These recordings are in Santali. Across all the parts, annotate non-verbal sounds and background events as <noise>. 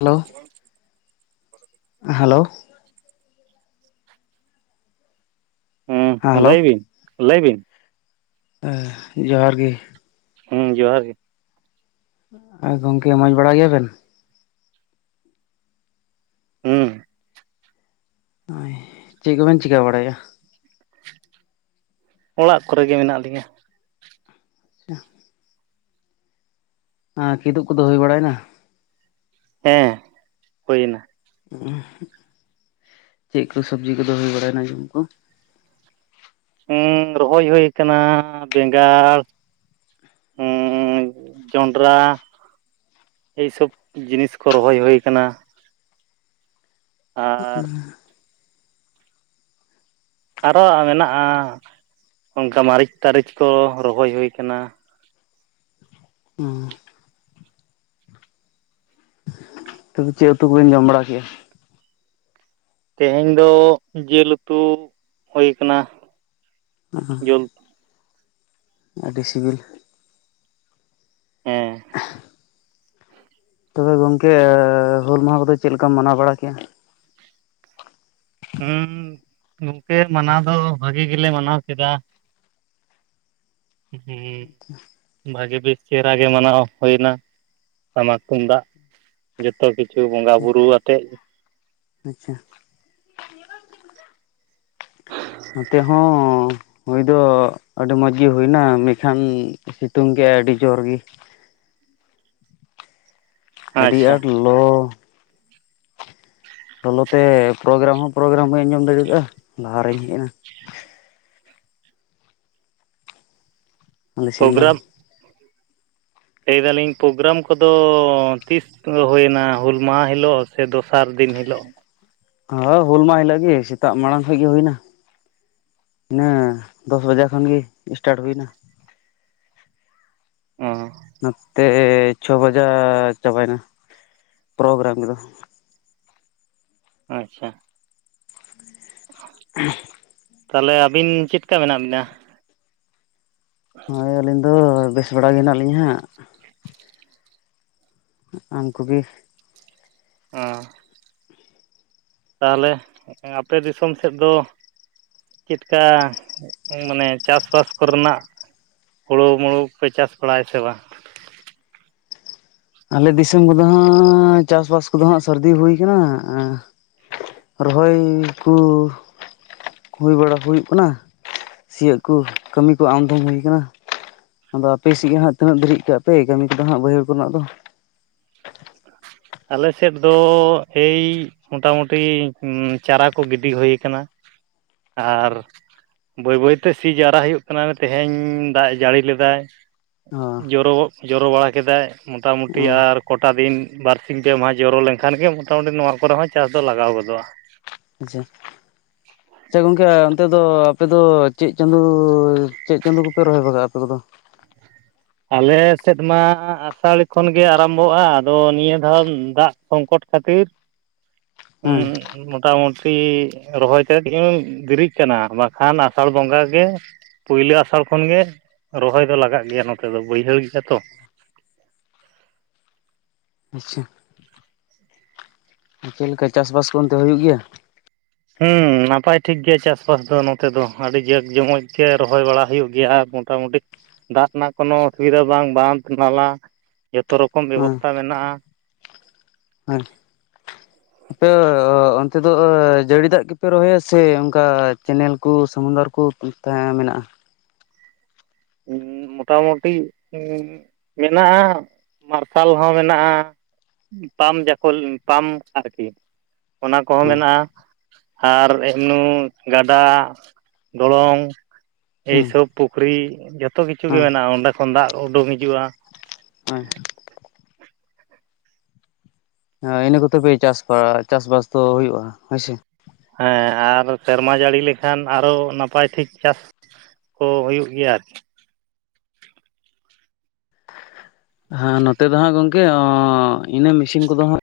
ᱦᱮᱞᱳ ᱦᱮᱞᱳ, ᱦᱮᱸ ᱞᱟᱹᱭ ᱵᱤᱱ ᱞᱟᱹᱭ ᱵᱤᱱ, ᱦᱮᱸ ᱡᱚᱦᱟᱨ ᱜᱮ, ᱦᱮᱸ ᱡᱚᱦᱟᱨ ᱜᱮ, ᱟᱨ ᱜᱚᱢᱠᱮ ᱢᱚᱸᱡᱽ ᱵᱟᱲᱟ ᱜᱮᱭᱟ ᱵᱮᱱ? ᱦᱩᱸ᱾ ᱦᱳᱭ ᱪᱮᱫ ᱠᱚᱵᱮᱱ ᱪᱤᱠᱟᱹ ᱵᱟᱲᱟᱭᱮᱜ-ᱟ? ᱚᱲᱟᱜ ᱠᱚᱨᱮ ᱜᱮ ᱢᱮᱱᱟᱜ ᱞᱤᱧᱟᱹ᱾ <inaudible> ᱦᱮᱸ, ᱠᱤᱫᱩᱵ ᱠᱚᱫᱚ ᱦᱩᱭ ᱵᱟᱲᱟᱭᱮᱱᱟ? ᱦᱮᱸ, ᱦᱩᱭᱮᱱᱟ᱾ ᱦᱩᱸ-ᱩᱸ, ᱪᱮᱫ ᱠᱚ ᱥᱚᱵᱡᱤ ᱠᱚᱫᱚ ᱦᱩᱭ ᱵᱟᱲᱟᱭᱮᱱᱟ, ᱡᱮᱢᱚᱱ ᱩᱝᱠᱩ ᱡᱚᱢ ᱠᱩ ᱦᱩᱸ ᱨᱚᱦᱚᱭ ᱦᱩᱭ ᱠᱟᱱᱟ ᱵᱮᱸᱜᱟᱲ ᱩᱸ ᱡᱚᱸᱰᱨᱟ ᱮᱭ ᱥᱚᱵ ᱡᱤᱱᱤᱥ ᱠᱚ ᱨᱚᱦᱚᱭ ᱦᱩᱭ ᱠᱟᱱᱟ᱾ ᱟᱨ ᱟᱸ᱾ ᱟᱨᱚ ᱢᱮᱱᱟᱜ-ᱟ ᱚᱝᱠᱟ ᱢᱟᱨᱤᱪ ᱛᱟᱨᱤᱪ ᱠᱚ ᱨᱚᱦᱚᱭ ᱦᱩᱭᱩ ᱠᱟᱱᱟ᱾ ᱦᱩᱸ᱾ ᱛᱚᱵᱮ ᱪᱮᱫ ᱩᱛᱩ ᱠᱚᱵᱮᱱ ᱡᱚᱢ ᱵᱟᱲᱟ ᱠᱮᱜ-ᱟ? ᱛᱮᱦᱮᱧ ᱫᱚ ᱡᱤᱞ ᱩᱛᱩ ᱦᱩᱭ ᱠᱟᱱᱟ᱾ ᱚ, ᱡᱤᱞ ᱟᱹᱰᱤ ᱥᱤᱵᱤᱞ᱾ ᱦᱮᱸ᱾ ᱛᱚᱵᱮ ᱜᱚᱝᱠᱮ ᱦᱩᱞ ᱢᱟᱦᱟ ᱠᱚᱫᱚ ᱪᱮᱫ ᱞᱮᱠᱟᱢ ᱢᱟᱱᱟᱣ ᱵᱟᱲᱟ ᱠᱮᱜ-ᱟ? ᱦᱩᱸ, ᱜᱚᱝᱠᱮ ᱢᱟᱱᱟᱣ ᱫᱚ ᱵᱷᱟᱜᱤ ᱜᱮᱞᱮ ᱢᱟᱱᱟᱣ ᱠᱮᱫᱟ᱾ ᱦᱩᱸ, ᱵᱷᱟᱹᱜᱤ ᱵᱮᱥ ᱪᱮᱦᱨᱟ ᱜᱮ ᱢᱟᱱᱟᱣ ᱦᱩᱭᱱᱟ ᱴᱟᱢᱟᱠ ᱛᱩᱢᱫᱟᱜ᱾ ᱡᱚᱛᱚ ᱠᱤᱪᱷᱩ ᱵᱚᱸᱜᱟ ᱵᱩᱨᱩᱣᱟᱛᱮᱫ᱾ ᱟᱪᱪᱷᱟ᱾ ᱱᱚᱛᱮ ᱦᱚᱸ᱾ ᱦᱩᱭ ᱫᱚ ᱟᱹᱰᱤ ᱢᱚᱸᱡᱽᱜᱮ ᱦᱩᱭᱱᱟ, ᱢᱮᱱᱠᱷᱟᱱ ᱥᱤᱛᱩᱝ ᱠᱮᱜ-ᱟᱭ ᱟᱹᱰᱤ ᱡᱳᱨᱜᱮ᱾ ᱟᱹᱰᱤ ᱟᱪᱪᱷᱟ ᱟᱸᱴ ᱞᱚᱻ ᱞᱚᱞᱚ ᱛᱮ ᱯᱨᱳᱜᱨᱟᱢ ᱦᱚᱸ ᱯᱨᱳᱜᱨᱟᱢ ᱵᱟᱹᱧ ᱟᱸᱡᱚᱢ ᱫᱟᱲᱮᱭᱟᱫ-ᱟ ᱞᱟᱦᱟᱨᱮᱧ ᱦᱮᱡ ᱮᱱᱟ᱾ ᱟᱞᱮ ᱥᱮᱱ ᱫᱚ᱾ ᱯᱨᱳᱜᱨᱟᱢ ᱞᱟᱹᱭ ᱫᱟᱞᱤᱧ ᱯᱨᱳᱜᱨᱟᱢ ᱠᱚᱫᱚ ᱛᱤᱥ ᱦᱩᱭᱮᱱᱟ ᱦᱩᱞ ᱢᱟᱦᱟ ᱦᱤᱞᱳᱜ ᱥᱮ ᱫᱚᱥᱟᱨ ᱫᱤᱱ ᱦᱤᱞᱳᱜ? ᱦᱚᱸ, ᱦᱩᱞ ᱢᱟᱦᱟ ᱦᱤᱞᱳ ᱜᱮ ᱥᱮᱛᱟᱜ ᱢᱟᱲᱟᱝ ᱠᱷᱚᱡ ᱜᱮ ᱦᱩᱭᱱᱟ᱾ ᱦᱮ ᱸᱫᱚᱥ ᱵᱟᱡᱮ ᱠᱷᱚᱱ ᱜᱮ ᱥᱴᱟᱴ ᱦᱩᱭᱱᱟ᱾ ᱚ᱾ ᱱᱚᱛᱮ ᱪᱷᱚ ᱵᱟᱡᱟᱜ ᱪᱟᱵᱟᱭᱱᱟ ᱯᱨᱳᱜᱨᱟᱢ ᱫᱚ᱾ ᱟᱪᱪᱷᱟ᱾ <inaudible> ᱛᱟᱦᱞᱮ ᱟᱹᱵᱤᱱ ᱪᱮᱫᱠᱟ ᱢᱮᱱᱟᱜ ᱵᱮᱱᱟ? ᱦᱚᱸ, ᱟᱹᱞᱤᱧ ᱫᱚ ᱵᱮᱥ ᱵᱮᱲᱟ ᱜᱮ ᱦᱮᱱᱟᱜ ᱞᱤᱧᱟ ᱦᱟᱸᱜ᱾ ᱩᱱᱠᱩ ᱜᱮ? ᱚ᱾ ᱛᱟᱦᱞᱮ ᱟᱯᱮ ᱫᱤᱥᱚᱢ ᱥᱮᱫ ᱫᱚ ᱪᱮᱫᱠᱟ ᱢᱟᱱᱮ ᱪᱟᱥᱵᱟᱥ ᱠᱚᱨᱮᱱᱟᱜ? ᱦᱩᱲᱩ ᱢᱩᱲᱩ ᱠᱚᱯᱮ ᱪᱟᱥ ᱵᱟᱲᱟᱭᱟ ᱥᱮ ᱵᱟᱝ? ᱟᱞᱮ ᱫᱤᱥᱚᱢ ᱠᱚᱫᱚ ᱦᱟᱸᱜᱻ ᱪᱟᱥᱵᱟᱥ ᱠᱚᱫᱚ ᱦᱟᱸᱜ ᱥᱟᱹᱨᱫᱤ ᱦᱩᱭ ᱠᱟᱱᱟ᱾ ᱟᱸ ᱨᱚᱦᱚᱭ ᱠᱩ ᱦᱩᱭ ᱵᱟᱲᱟ ᱦᱩᱭᱩᱜ ᱠᱟᱱᱟ, ᱥᱤᱭᱳᱜ ᱠᱚ ᱠᱟᱹᱢᱤ ᱠᱚ ᱟᱢᱫᱚᱢ ᱦᱩᱭ ᱠᱟᱱᱟ? ᱟᱫᱚ ᱟᱯᱮᱥᱮᱫ ᱜᱮ ᱦᱟᱸᱜ ᱛᱤᱱᱟᱹᱜ ᱫᱷᱟᱨᱤᱡ ᱠᱟᱜ ᱯᱮ ᱠᱟᱹᱢᱤ ᱠᱚᱫᱚ ᱦᱟᱸᱜ ᱵᱟᱹᱭᱦᱟᱹᱲ ᱠᱚᱨᱮᱱᱟᱜ ᱫᱚ? ᱟᱞᱮ ᱥᱮᱫ ᱫᱚ ᱮᱭ ᱢᱚᱴᱟᱢᱩᱴᱤ ᱪᱟᱨᱟ ᱠᱚ ᱜᱤᱰᱤ ᱦᱩᱭ ᱠᱟᱱᱟ ᱟᱨ ᱵᱟᱹᱭ ᱵᱟᱹᱭᱛᱮ ᱥᱤ ᱡᱟᱣᱨᱟ ᱦᱩᱭᱩᱜ ᱠᱟᱱᱟ ᱛᱮᱦᱮᱧ ᱫᱟᱜ-ᱮ ᱡᱟᱹᱲᱤ ᱞᱮᱫᱟᱭ ᱡᱚᱨᱚᱜᱚ ᱡᱚᱨᱚ ᱵᱟᱲᱟ ᱠᱮᱫᱟᱭ ᱚ ᱢᱚᱴᱟᱢᱩᱴᱤ ᱟᱨ ᱠᱚᱴᱟ ᱫᱤᱱ ᱵᱟᱨ ᱥᱤᱝ ᱯᱮ ᱢᱟᱦᱟ ᱡᱚᱨᱚ ᱞᱮᱱᱠᱷᱟᱱ ᱜᱮ ᱢᱚᱴᱟᱢᱩᱴᱤ ᱱᱚᱣᱟ ᱠᱚᱨᱮ ᱦᱚᱸ ᱪᱟᱥ ᱫᱚ ᱞᱟᱜᱟᱣ ᱜᱚᱫᱚᱜᱼᱟ ᱾ ᱟᱪᱪᱷᱟ ᱟᱪᱪᱷᱟ ᱜᱚᱝᱠᱮ ᱱᱚᱛᱮ ᱫᱚ ᱟᱯᱮ ᱫᱚ ᱪᱮᱫ ᱪᱟᱸᱫᱚ ᱪᱮᱫ ᱪᱟᱸᱫᱚ ᱠᱚᱯᱮ ᱨᱚᱦᱚᱭ ᱵᱟᱜᱟᱜᱼᱟ ᱟᱯᱮ ᱠᱚᱫᱚ? ᱟᱞᱮ ᱥᱮᱫ ᱢᱟ ᱟᱥᱟᱲᱤ ᱠᱷᱚᱱᱜᱮ ᱟᱨᱟᱢᱵᱷᱚᱜᱼᱟ ᱟᱫᱚ ᱱᱤᱭᱟᱹ ᱫᱷᱟᱣ ᱫᱟᱜ ᱥᱚᱝᱠᱚᱴ ᱠᱷᱟᱹᱛᱤᱨ <unintelligible> <unintelligible> ᱢᱚᱴᱟᱢᱩᱴᱤ ᱨᱚᱦᱚᱭ ᱛᱮ ᱫᱤᱱ ᱫᱮᱨᱤᱜ ᱠᱟᱱᱟ ᱵᱟᱠᱷᱟᱱ ᱟᱥᱟᱲ ᱵᱚᱸᱜᱟ ᱜᱮ ᱯᱳᱭᱞᱳ ᱟᱥᱟᱲ ᱠᱷᱚᱱ ᱜᱮ ᱨᱚᱦᱚᱭ ᱫᱚ ᱞᱟᱜᱟᱜ ᱜᱮᱭᱟ ᱱᱚᱛᱮ ᱫᱚ ᱵᱟᱹᱭᱦᱟᱹᱲ ᱜᱮᱭᱟ ᱛᱚ᱾ ᱟᱪᱪᱷᱟ ᱾ ᱪᱮᱫ ᱞᱮᱠᱟ ᱪᱟᱥᱵᱟᱥ ᱠᱚ ᱚᱱᱛᱮ ᱦᱩᱭᱩᱜ ᱜᱮᱭᱟ? ᱦᱩᱸ ᱱᱟᱯᱟᱭ ᱴᱷᱤᱠ ᱜᱮᱭᱟ ᱪᱟᱥᱵᱟᱥ ᱫᱚ ᱱᱚᱛᱮ ᱫᱚ ᱟᱹᱰᱤ ᱡᱟᱠ ᱡᱚᱢᱚᱡ ᱜᱮ ᱨᱚᱦᱚᱭ ᱵᱟᱲᱟ ᱦᱩᱭᱩᱜ ᱜᱮᱭᱟ ᱾ᱟᱨ ᱢᱳᱴᱟᱢᱩᱴᱤ ᱫᱟᱜ ᱨᱮᱱᱟᱜ ᱠᱳᱱᱳ ᱚᱥᱩᱵᱤᱫᱷᱟ ᱵᱟᱝ ᱵᱟᱸᱫ ᱱᱟᱞᱟ ᱡᱚᱛᱚ ᱨᱚᱠᱚᱢ ᱦᱮᱸ ᱵᱮᱵᱚᱥᱛᱷᱟ ᱢᱮᱱᱟᱜᱼᱟ᱾ <unintelligible> ᱟᱯᱮ ᱚᱱᱛᱮ ᱫᱚ ᱡᱟᱹᱲᱤ ᱫᱟᱜ ᱜᱮᱯᱮ ᱨᱚᱦᱚᱭᱟ ᱥᱮ ᱚᱱᱠᱟ ᱪᱮᱱᱮᱞ ᱠᱚ ᱥᱚᱢᱩᱱᱫᱚᱨ ᱠᱚ ᱛᱟᱦᱮᱸ ᱢᱮᱱᱟᱜᱼᱟ᱾ ᱦᱩᱸ ᱢᱳᱚᱴᱟᱢᱩᱴᱤ ᱦᱩᱸ ᱢᱮᱱᱟᱜᱼᱟ ᱢᱟᱨᱥᱟᱞ ᱦᱚᱸ ᱢᱮᱱᱟᱜᱼᱟ ᱾ ᱯᱟᱢᱯ ᱡᱟᱠᱚᱞ ᱯᱟᱢ ᱟᱨᱠᱤ ᱚᱱᱟ ᱠᱚᱦᱚᱸ ᱦᱩᱸ ᱢᱮᱱᱟᱜᱼᱟ ᱾ ᱟᱨ ᱮᱢᱱᱩ ᱜᱟᱰᱟ ᱰᱚᱞᱚᱝ ᱮᱭ ᱦᱮᱸ ᱥᱚᱵ, ᱯᱩᱠᱷᱨᱤ ᱡᱚᱛᱚ ᱠᱤᱪᱷᱩᱜ ᱜᱮ ᱢᱮᱱᱟᱜᱼᱟ ᱚᱸᱰᱮ ᱠᱷᱚᱱ ᱫᱟᱜ ᱩᱰᱩᱝ ᱦᱤᱡᱩᱜᱼᱟ᱾ <unintelligible> ᱦᱮ ᱤᱱᱟᱹ ᱠᱚᱛᱮ ᱯᱮ ᱪᱟᱥ ᱵᱟ ᱪᱟᱥᱵᱟᱥ ᱫᱚ ᱦᱩᱭᱩᱜᱼᱟ ᱦᱳᱭᱥᱮ᱾ ᱦᱮᱸ ᱟᱨ ᱥᱮᱨᱢᱟ ᱡᱟᱹᱲᱤ ᱞᱮᱠᱷᱟᱱ ᱟᱨᱚ ᱱᱟᱯᱟᱭ ᱴᱷᱤᱠ ᱪᱟᱥ ᱠᱚ ᱦᱩᱭᱩᱜ ᱜᱮᱭᱟ ᱟᱨᱠᱤ᱾ ᱦᱟᱸ ᱱᱚᱛᱮ ᱫᱚ ᱦᱟᱸᱜ ᱜᱚᱝᱠᱮ ᱤᱱᱟᱹ ᱢᱮᱥᱤᱱ ᱠᱚᱫᱚ ᱦᱟᱸᱜ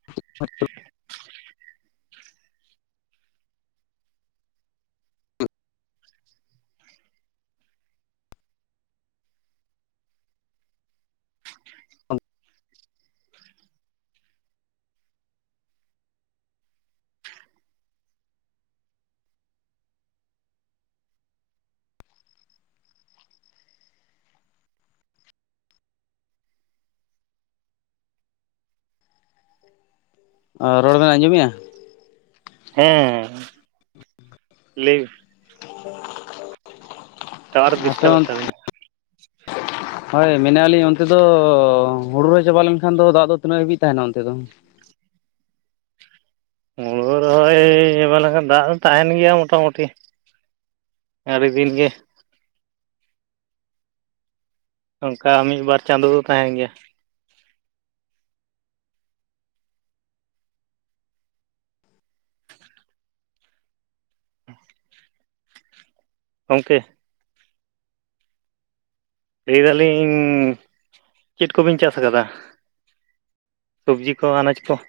ᱨᱚᱲ ᱵᱮᱱ ᱟᱸᱡᱚᱢᱭᱟ? ᱦᱮᱸ ᱞᱟᱹᱭ ᱢᱮ <unintelligible> ᱴᱟᱣᱟᱨ ᱟᱯᱮ ᱵᱤᱥᱴᱟᱵᱚᱮᱫ ᱛᱟᱵᱤᱱᱟ ᱾ ᱦᱳᱭ ᱢᱮᱱᱮᱼᱟ ᱞᱤᱧ ᱚᱱᱛᱮ ᱫᱚ ᱦᱩᱲᱩ ᱨᱚᱦᱚᱭ ᱪᱟᱵᱟ ᱞᱮᱱᱠᱷᱟᱱ ᱫᱚ ᱫᱟᱜ ᱫᱚ ᱛᱤᱱᱟᱹᱜ ᱦᱟᱹᱵᱤᱡ ᱛᱟᱦᱮᱱᱟ ᱚᱱᱛᱮ ᱫᱚ? ᱦᱩᱲᱩ ᱨᱮᱦᱚᱸᱚᱭ ᱪᱟᱵᱟ ᱞᱮᱠᱷᱟᱱ ᱫᱟᱜ ᱫᱚ ᱛᱟᱦᱮᱱ ᱜᱮᱭᱟ ᱢᱚᱴᱟᱢᱩᱴᱤ ᱾ ᱟᱹᱰᱤ ᱫᱤᱱ ᱜᱮ ᱚᱱᱠᱟ ᱢᱤᱫ ᱵᱟᱨ ᱪᱟᱸᱫᱚ ᱫᱚ ᱛᱟᱦᱮᱱ ᱜᱮᱭᱟ ᱾ ᱜᱚᱝᱠᱮ ᱞᱟᱹᱭᱫᱟᱞᱤᱧ ᱪᱮᱫ ᱠᱚᱵᱤᱱ ᱪᱟᱥ ᱟᱠᱟᱫᱟ? ᱥᱚᱵᱽᱡᱤ ᱠᱚ ᱟᱱᱟᱡᱽ ᱠᱚ?